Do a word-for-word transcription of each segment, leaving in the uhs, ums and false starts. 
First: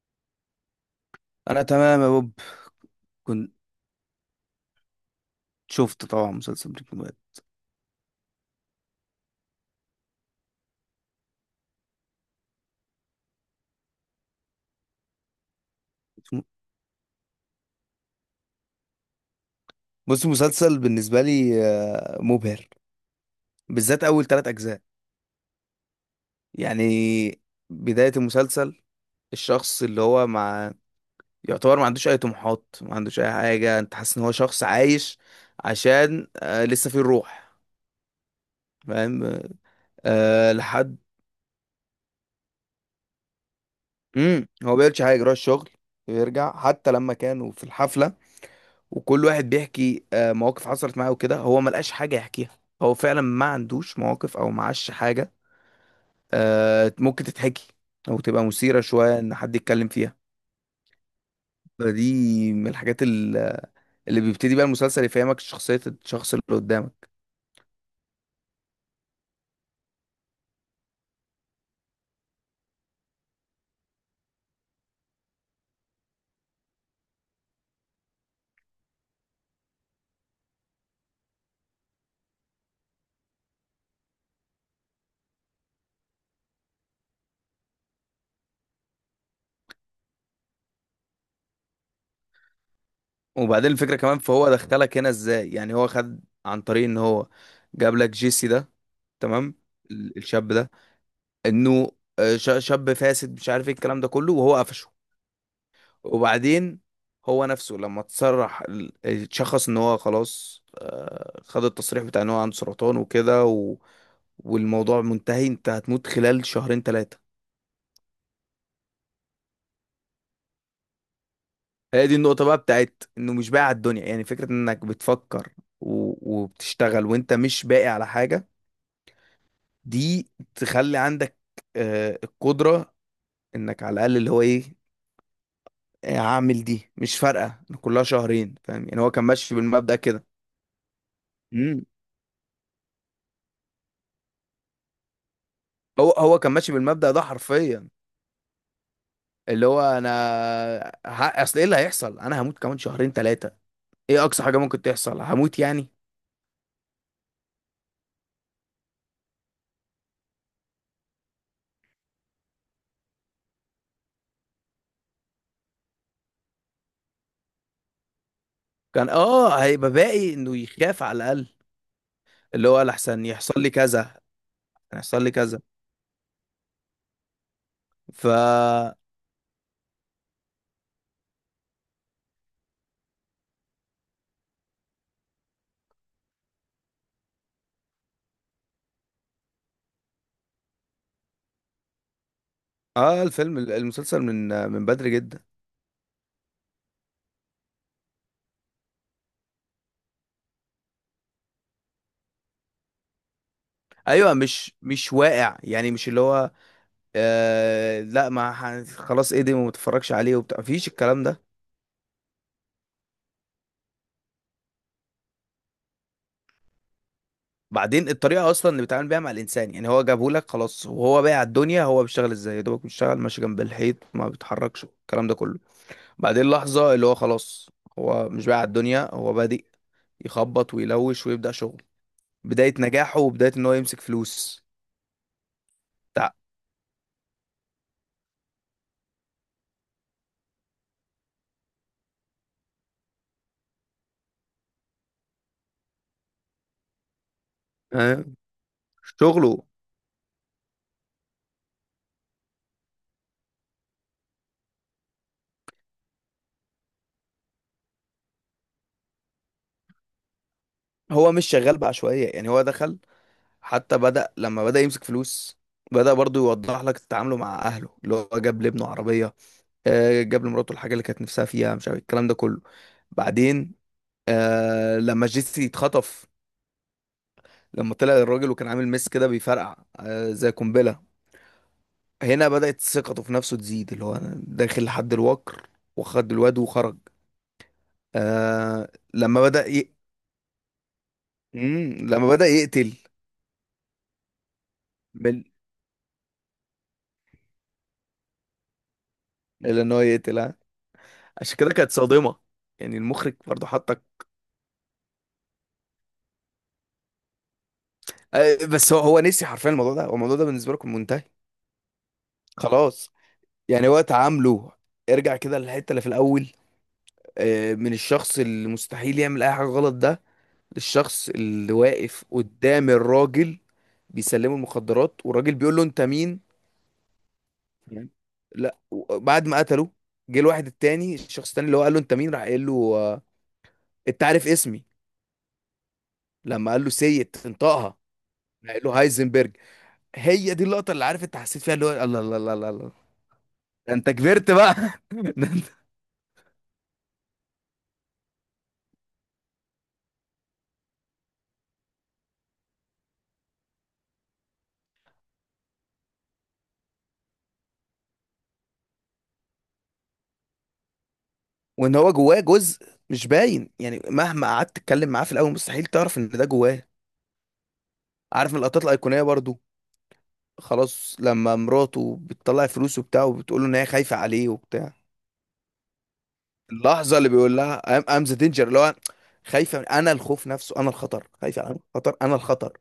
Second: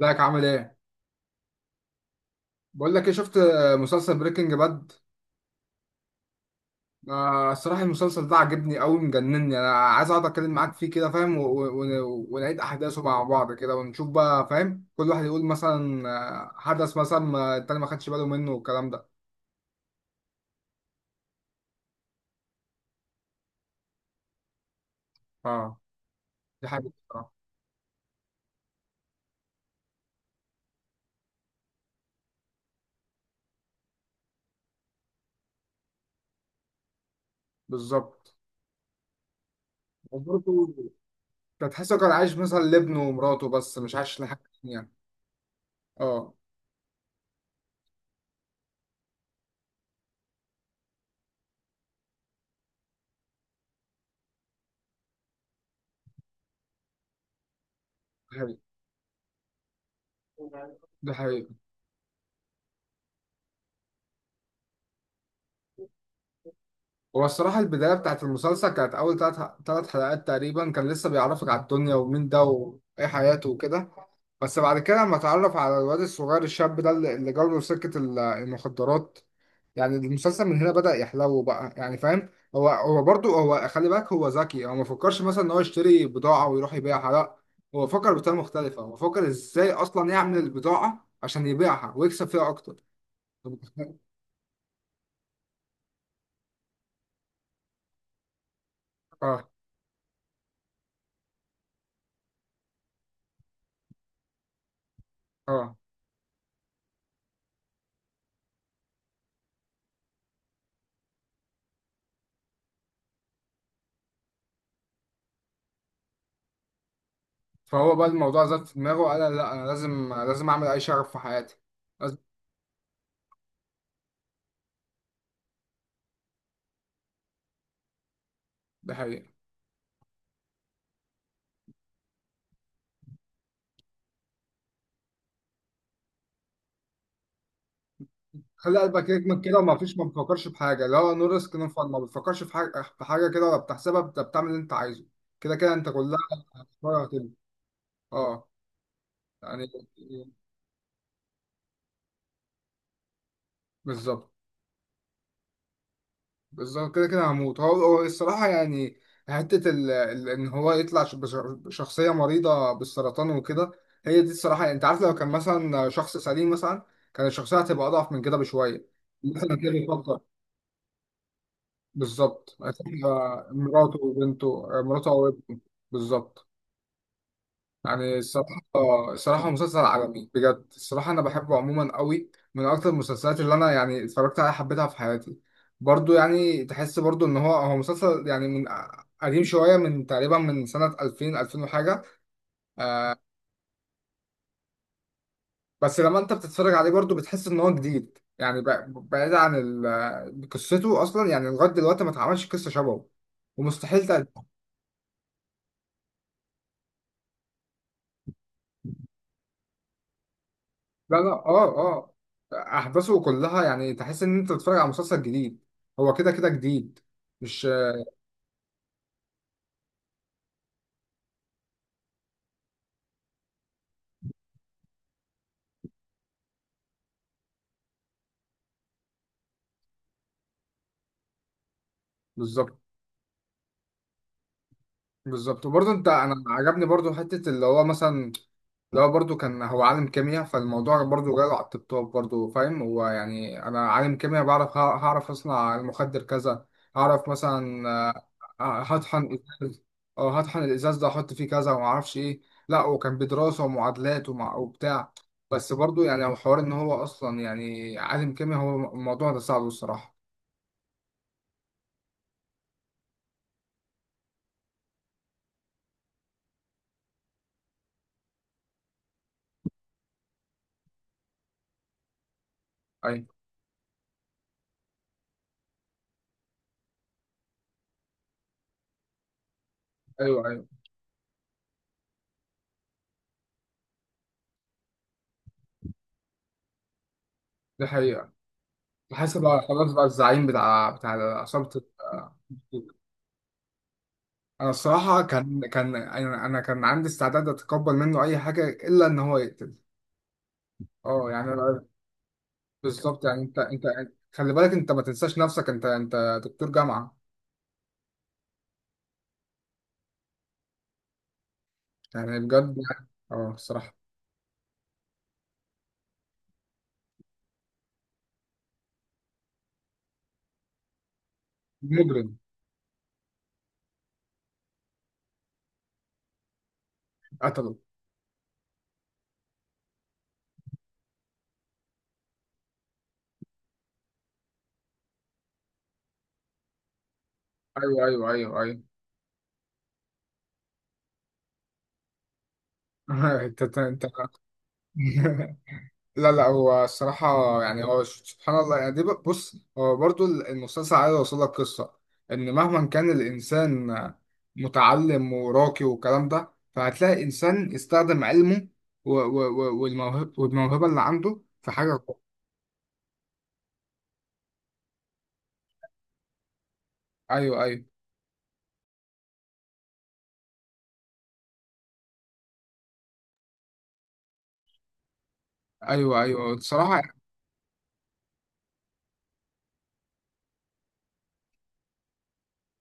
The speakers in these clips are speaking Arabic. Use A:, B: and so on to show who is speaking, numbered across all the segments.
A: ازيك عامل ايه؟
B: انا تمام يا بوب.
A: بقول لك ايه، شفت
B: كنت
A: مسلسل بريكنج باد؟
B: شفت طبعا مسلسل بريكنج باد.
A: آه، الصراحة المسلسل ده عجبني قوي، مجنني. انا عايز اقعد اتكلم معاك فيه كده، فاهم؟ و- و- و- ونعيد احداثه مع بعض كده ونشوف بقى، فاهم؟ كل واحد يقول مثلا آه، حدث مثلا ما التاني ما خدش باله منه والكلام ده.
B: بص، مسلسل بالنسبه لي آه، مبهر، بالذات اول ثلاث اجزاء.
A: اه، دي حاجة الصراحة.
B: يعني بدايه المسلسل، الشخص اللي هو مع يعتبر ما عندوش اي طموحات، ما عندوش اي حاجه. انت حاسس ان هو شخص عايش عشان آه لسه فيه الروح،
A: بالظبط،
B: فاهم؟ آه
A: وبرضه
B: لحد
A: كان تحسه كان عايش مثلا لابنه ومراته، بس مش عايش لحاجة
B: امم هو
A: تانية.
B: بيعملش حاجه، يروح الشغل
A: اه،
B: ويرجع. حتى لما كانوا في الحفله وكل واحد بيحكي آه، مواقف حصلت معاه وكده، هو ما لقاش حاجة يحكيها. هو فعلا ما عندوش مواقف او معاش حاجة آه، ممكن تتحكي او
A: دي
B: تبقى
A: حقيقة.
B: مثيرة شوية ان حد يتكلم فيها.
A: ده حقيقي.
B: فدي من الحاجات ال- اللي بيبتدي بقى المسلسل يفهمك شخصية الشخص اللي قدامك.
A: هو الصراحة البداية بتاعت المسلسل كانت أول تلات تلات حلقات تقريبا، كان لسه بيعرفك على الدنيا ومين ده وإيه حياته وكده. بس بعد كده لما اتعرف على الواد الصغير الشاب ده اللي اللي جاله سكة ال- المخدرات. يعني المسلسل من هنا بدأ يحلو بقى، يعني فاهم؟ هو هو برضه هو، خلي بالك، هو ذكي. هو ما فكرش مثلا إن هو يشتري بضاعة ويروح يبيعها، لأ. هو فكر بطريقة مختلفة، هو فكر إزاي أصلا يعمل البضاعة عشان يبيعها ويكسب فيها أكتر.
B: وبعدين الفكرة كمان، فهو دخلك هنا ازاي؟ يعني هو خد عن طريق ان هو جاب لك جيسي ده،
A: آه
B: تمام، ال- الشاب ده، انه آه، ش- شاب فاسد مش عارف ايه الكلام ده كله، وهو قفشه.
A: آه.
B: وبعدين هو نفسه لما تصرح ال- اتشخص ان هو خلاص، آه، خد التصريح بتاع ان هو عنده سرطان وكده و... والموضوع منتهي، انت هتموت خلال شهرين ثلاثة.
A: فهو بقى الموضوع زاد في دماغه وقال لا، انا لازم لازم اعمل اي شغف في حياتي.
B: هي دي
A: لازم.
B: النقطة بقى بتاعت انه مش باقي على الدنيا. يعني فكرة انك بتفكر و... وبتشتغل وانت مش باقي على حاجة،
A: ده حقيقي.
B: دي تخلي عندك آه، القدرة انك على الاقل اللي هو ايه، آه، هعمل دي مش فارقة، كلها شهرين،
A: خلي
B: فاهم؟ يعني
A: قلبك
B: هو كان
A: يجمد
B: ماشي
A: كده وما
B: بالمبدأ
A: فيش، ما
B: كده.
A: بتفكرش في حاجه، اللي هو نو ريسك نو
B: مم.
A: فان. ما بتفكرش في حاجه في حاجه كده، ولا بتحسبها، بت- بتعمل اللي انت عايزه. كده كده انت
B: هو
A: كلها
B: هو كان ماشي
A: هتبقى.
B: بالمبدأ ده حرفيا،
A: اه يعني،
B: اللي هو انا ه... اصل ايه اللي هيحصل؟ انا هموت كمان شهرين ثلاثه، ايه
A: بالظبط.
B: اقصى حاجه ممكن تحصل؟ هموت يعني.
A: بالظبط كده كده هموت. هو هو الصراحة يعني، حتة ال... ال... إن هو يطلع ش- بش- بشخصية مريضة بالسرطان وكده. هي دي الصراحة، يعني أنت عارف، لو كان مثلا شخص سليم مثلا كان الشخصية هتبقى أضعف من كده بشوية.
B: كان
A: مثلا
B: اه
A: كده
B: هيبقى
A: بيفكر.
B: باقي انه يخاف على الاقل،
A: بالظبط،
B: اللي هو لحسن
A: هتبقى
B: يحصل لي
A: مراته
B: كذا،
A: وبنته، مراته
B: يحصل
A: أو
B: لي
A: ابنه.
B: كذا.
A: بالظبط. يعني
B: ف
A: الصراحة، الصراحة مسلسل عالمي بجد. الصراحة أنا بحبه عموما قوي، من أكتر المسلسلات اللي أنا يعني اتفرجت عليها حبيتها في حياتي. برضو يعني تحس برضو إن هو هو مسلسل يعني من قديم شوية، من تقريبا من سنة ألفين ألفين وحاجة.
B: اه الفيلم المسلسل من من بدري جدا.
A: بس لما أنت بتتفرج عليه برضو بتحس إن هو جديد، يعني ب- بعيد عن ال- قصته أصلا، يعني لغاية دلوقتي ما اتعملش قصة شبهه، ومستحيل
B: ايوه،
A: تقدم.
B: مش مش واقع يعني، مش اللي هو. آه لا، ما ح- خلاص، ايه ده ما متفرجش عليه وبتاع، مفيش
A: لا
B: الكلام
A: لا،
B: ده.
A: آه آه، أحداثه كلها يعني تحس إن أنت بتتفرج على مسلسل جديد. هو كده كده جديد، مش...
B: بعدين الطريقه اصلا اللي بيتعامل بيها مع الانسان، يعني هو جابه لك خلاص وهو بايع الدنيا، هو بيشتغل ازاي؟ يا دوبك بيشتغل، ماشي جنب الحيط، ما بيتحركش الكلام ده كله. بعدين لحظه اللي هو خلاص، هو مش بايع الدنيا، هو بادئ يخبط ويلوش ويبدا شغل، بدايه
A: بالظبط
B: نجاحه وبدايه ان هو يمسك فلوس.
A: بالظبط. وبرضه انت، انا
B: بتاع
A: عجبني برضه حته اللي هو مثلا، اللي هو برضه كان هو عالم كيمياء. فالموضوع برضه جاله على التوب، برضه فاهم. هو يعني انا عالم كيمياء، بعرف، ه- هعرف اصنع المخدر كذا. هعرف مثلا
B: آه،
A: آه، آه، هطحن
B: شغله.
A: إزاز- او هطحن الازاز ده، احط فيه كذا، وما اعرفش ايه. لا، وكان بدراسه ومعادلات ومع وبتاع. بس برضه يعني، هو حوار ان هو اصلا يعني عالم كيمياء، هو الموضوع ده صعب الصراحه.
B: هو مش شغال بعشوائيه يعني، هو دخل. حتى بدا لما بدا يمسك فلوس، بدا برضو يوضح لك تعامله مع اهله، اللي هو جاب لابنه عربيه، آه، جاب لمراته الحاجه اللي كانت نفسها فيها، مش عارف الكلام ده كله.
A: ايوه
B: بعدين آه لما جيسي اتخطف، لما طلع الراجل وكان عامل ميس كده بيفرقع آه
A: ايوه
B: زي
A: ايوه،
B: قنبله، هنا بدات ثقته في نفسه تزيد، اللي هو أنا داخل لحد الوكر وخد الواد وخرج.
A: دي حقيقه.
B: آه لما
A: حاسب على
B: بدا
A: خلاص
B: ي...
A: بقى، الزعيم بتاع بتاع عصابة ال-
B: مم، لما بدا يقتل.
A: أنا الصراحة
B: بال...
A: كان كان أنا أنا كان عندي استعداد أتقبل منه أي حاجة إلا إن هو يقتل.
B: اللي ان هو يقتل، ها!
A: أه يعني
B: عشان كده
A: أنا-
B: كانت صادمه، يعني
A: بالظبط.
B: المخرج
A: يعني أنت
B: برضه
A: أنت
B: حطك.
A: خلي بالك أنت ما تنساش نفسك، أنت أنت دكتور جامعة.
B: آه بس هو هو نسي حرفيا الموضوع ده، هو الموضوع ده بالنسبه لكم منتهي
A: يعني بجد، يعني
B: خلاص.
A: أه
B: يعني
A: الصراحة.
B: وقت عامله، ارجع كده للحته اللي في الاول، آه، من الشخص اللي مستحيل يعمل اي حاجه غلط ده، للشخص اللي واقف
A: مجرم.
B: قدام الراجل بيسلمه المخدرات والراجل بيقول له انت مين.
A: قتله.
B: تمام. لا، و- بعد ما قتله، جه الواحد التاني، الشخص التاني اللي هو قال له انت مين، راح قال له آه، انت عارف اسمي. لما قال له سيد، انطقها،
A: أيوه أيوه أيوه
B: راح قال
A: أيوه.
B: له هايزنبرج. هي دي اللقطه اللي عارف انت حسيت فيها، اللي هو الله الله الله الله الله.
A: أنت
B: ده
A: أنت
B: انت كبرت بقى! ده
A: أنت- لا لا، هو الصراحة يعني، هو سبحان الله. يعني دي، ب- بص، هو برضو المسلسل عايز يوصل لك قصة إن مهما كان الإنسان متعلم وراقي والكلام ده، فهتلاقي إنسان يستخدم علمه و- و- و- والموهب- والموهبة اللي عنده في
B: وان
A: حاجة
B: هو
A: كويسة.
B: جواه جزء مش باين، يعني مهما قعدت تتكلم معاه في الاول مستحيل تعرف ان ده جواه.
A: أيوه أيوه
B: عارف من اللقطات الايقونيه برضو، خلاص لما مراته بتطلع فلوس وبتاع وبتقول له ان هي خايفه عليه وبتاع،
A: أيوه أيوه الصراحة.
B: اللحظه اللي بيقول لها ام ذا دينجر، اللي هو خايفه من انا الخوف نفسه، انا الخطر، خايفه، انا الخطر، انا الخطر.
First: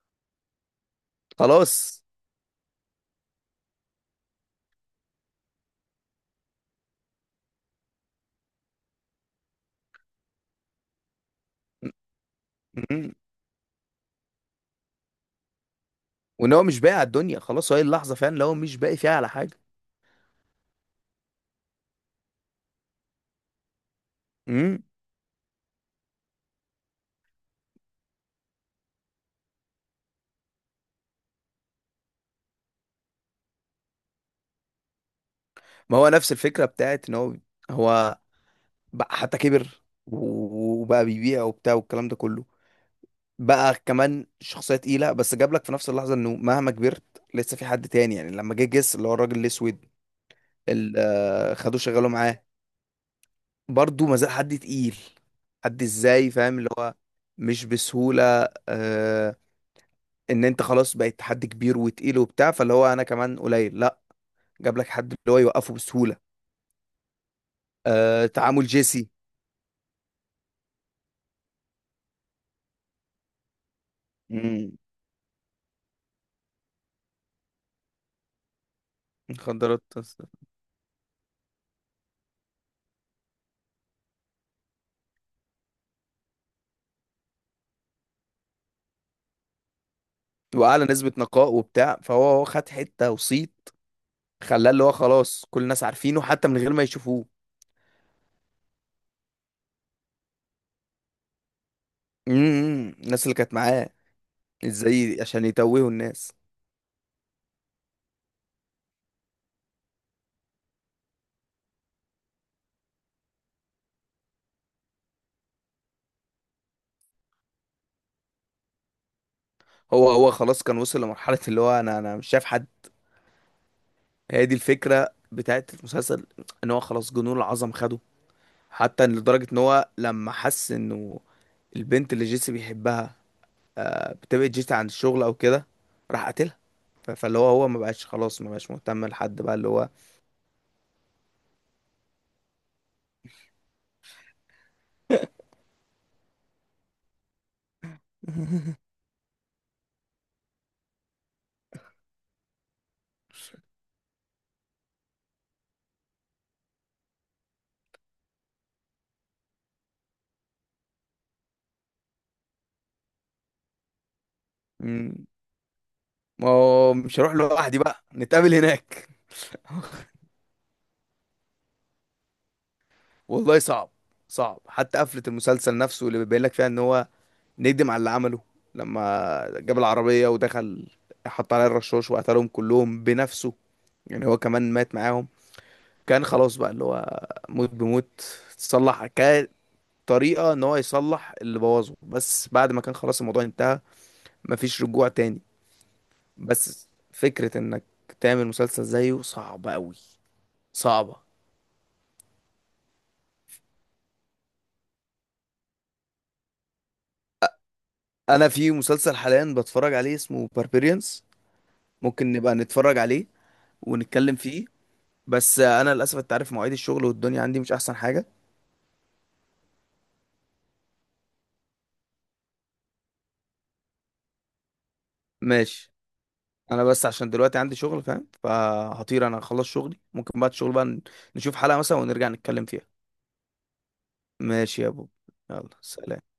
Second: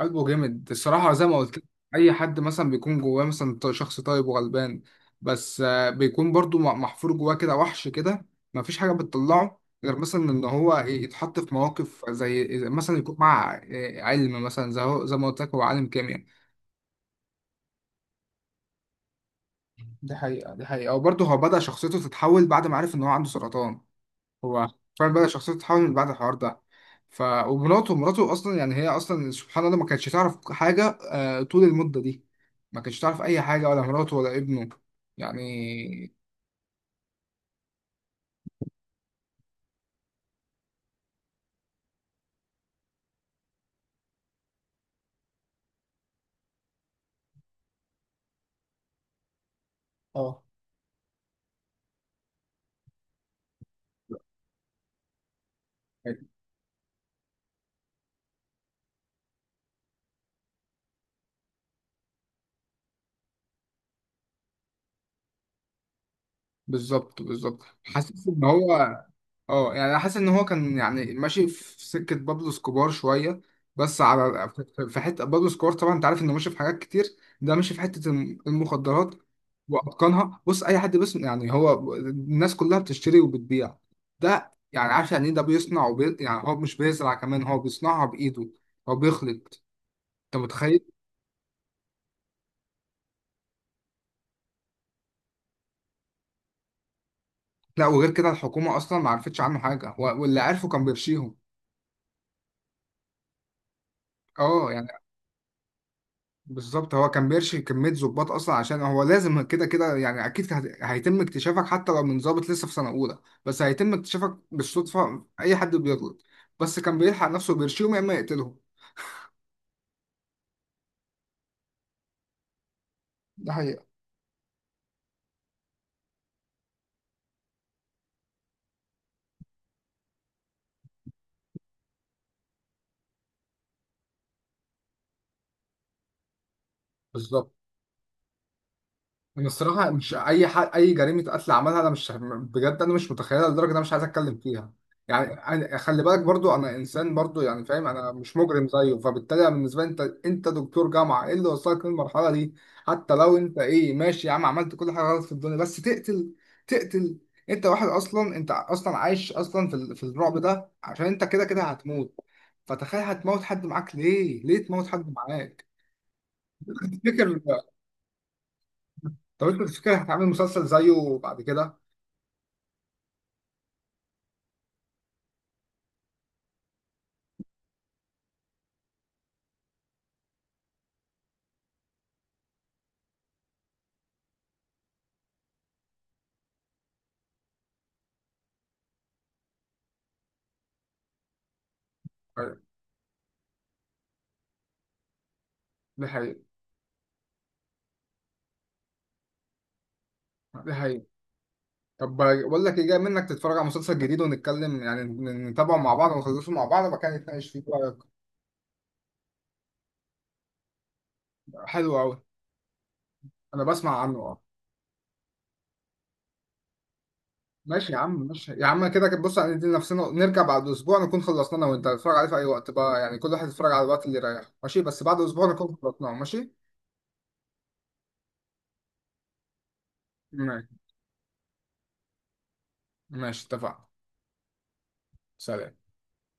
A: قلبه جامد الصراحة زي ما قلت لك.
B: خلاص.
A: أي حد مثلا بيكون جواه مثلا ط- شخص طيب وغلبان، بس آه، بيكون برضو مح- محفور جواه كده وحش كده. مفيش حاجة بتطلعه غير مثلا إن هو يتحط في مواقف، زي زي مثلا
B: م-م.
A: يكون مع آه، علم مثلا، زي هو زي ما قلت لك هو عالم كيمياء.
B: وان هو مش باقي على الدنيا خلاص، هي اللحظه فعلا اللي هو مش باقي فيها على حاجه.
A: دي حقيقة دي حقيقة. وبرضه هو بدأ شخصيته تتحول بعد ما عرف إن هو عنده سرطان. هو
B: امم
A: فعلا بدأ شخصيته تتحول من بعد الحوار ده. ف ومراته، مراته اصلا يعني هي اصلا سبحان الله ما كانتش تعرف حاجه، آه، طول المده دي ما كانتش تعرف اي حاجه، ولا مراته ولا ابنه
B: ما هو
A: يعني.
B: نفس الفكره بتاعت ان هو، هو بقى حتى كبر و- وبقى بيبيع وبتاع والكلام ده كله، بقى كمان شخصية تقيلة، بس جاب لك في نفس اللحظة انه مهما كبرت لسه في حد تاني. يعني لما جه جس اللي هو الراجل الاسود
A: اه،
B: اللي آه، خدوه شغله معاه، برضه ما زال حد تقيل، حد ازاي فاهم، اللي هو مش بسهولة. آه ان انت خلاص بقيت حد كبير وتقيل وبتاع، فاللي هو انا كمان قليل لا، جاب لك حد اللي هو يوقفه بسهولة.
A: بالظبط بالظبط.
B: آه
A: حسيت ان
B: تعامل
A: هو،
B: جيسي.
A: اه يعني انا حاسس ان هو كان يعني ماشي في سكه بابلو سكوبار شويه، بس على،
B: مم.
A: في حته بابلو سكوبار طبعا انت عارف انه ماشي في حاجات كتير، ده ماشي في حته الم- المخدرات
B: مخدرات أصلاً.
A: واتقانها. بص، اي حد بس يعني، هو الناس كلها بتشتري وبتبيع، ده يعني عارف يعني ايه؟ ده بيصنع وبي... يعني هو مش بيزرع كمان، هو بيصنعها بايده، هو بيخلط، انت
B: واعلى
A: متخيل.
B: نسبة نقاء وبتاع، فهو هو خد حتة وصيت خلاه اللي هو خلاص كل الناس عارفينه حتى من غير ما يشوفوه.
A: لا، وغير كده الحكومه اصلا ما عرفتش عنه حاجه، و- واللي عرفه كان بيرشيهم.
B: امم الناس اللي كانت معاه
A: اه يعني
B: ازاي عشان يتوهوا الناس؟
A: بالظبط. هو كان بيرشي كمية ظباط أصلا، عشان هو لازم كده كده، يعني أكيد هت- هيتم اكتشافك حتى لو من ظابط لسه في سنة أولى. بس هيتم اكتشافك بالصدفة، أي حد بيغلط. بس كان بيلحق نفسه بيرشيهم، يا إما يقتلهم.
B: هو هو خلاص كان وصل لمرحلة اللي هو انا انا مش شايف حد،
A: ده حقيقة.
B: هي دي الفكرة بتاعت المسلسل، ان هو خلاص جنون العظم خده. حتى إن لدرجة ان هو لما حس انه البنت اللي جيسي بيحبها آه، بتبعد جيسي عن الشغل او كده، راح قتلها. ف- فاللي هو
A: بالظبط.
B: هو ما بقاش خلاص، ما بقاش مهتم لحد
A: انا
B: بقى اللي هو.
A: الصراحه مش اي ح... اي جريمه قتل عملها، انا مش بجد انا مش متخيلها لدرجه انا مش عايز اتكلم فيها. يعني أنا... خلي بالك برضو، انا انسان برضو يعني، فاهم، انا مش مجرم زيه، فبالتالي أنا بالنسبه لي، انت انت دكتور جامعه، ايه اللي وصلك للمرحله دي؟ حتى لو انت ايه ماشي يا عم عملت كل حاجه غلط في الدنيا، بس تقتل؟ تقتل. انت واحد اصلا، انت اصلا عايش اصلا في ال... في الرعب ده عشان انت كده كده هتموت. فتخيل، هتموت حد معاك ليه؟ ليه تموت حد
B: مم،
A: معاك؟
B: ما هو مش
A: تفتكر،
B: هروح لوحدي بقى، نتقابل هناك.
A: طب انت تفتكر هتعمل مسلسل زيه بعد كده؟
B: والله صعب، صعب. حتى قفلة المسلسل نفسه اللي بيبين لك فيها ان هو نكدب على اللي عمله، لما جاب العربية ودخل حط عليها الرشاش وقتلهم كلهم بنفسه، يعني هو كمان مات معاهم. كان خلاص بقى اللي هو موت بموت، تصلح كطريقة ان هو يصلح اللي بوظه، بس بعد ما كان خلاص الموضوع انتهى، مفيش رجوع تاني.
A: دي حقيقة
B: بس فكرة انك تعمل مسلسل زيه صعبة قوي،
A: دي حقيقة.
B: صعبة.
A: طب بقول لك ايه، جاي منك تتفرج على مسلسل جديد ونتكلم، يعني ن- نتابعه مع بعض ونخلصه مع بعض وبعد كده نتناقش فيه، إيه رأيك؟
B: انا في مسلسل حاليا بتفرج عليه اسمه باربيريانز،
A: حلو قوي.
B: ممكن نبقى نتفرج عليه
A: انا بسمع عنه
B: ونتكلم
A: اه.
B: فيه. بس انا للاسف انت عارف مواعيد الشغل والدنيا عندي مش
A: ماشي
B: احسن
A: يا عم،
B: حاجه.
A: ماشي يا عم. كده كده بص، هندي نفسنا نرجع بعد اسبوع نكون خلصنا انا وانت، نتفرج عليه في اي وقت بقى، يعني كل واحد يتفرج على الوقت اللي يريحه، ماشي؟ بس بعد اسبوع نكون
B: ماشي.
A: خلصناه، ماشي؟
B: انا بس عشان دلوقتي عندي شغل، فاهم، فهطير انا اخلص شغلي، ممكن بعد
A: ماشي،
B: الشغل بقى نشوف حلقه مثلا ونرجع نتكلم فيها.
A: ماشي، اتفقنا.
B: ماشي يا ابو،
A: سلام.
B: يلا سلام.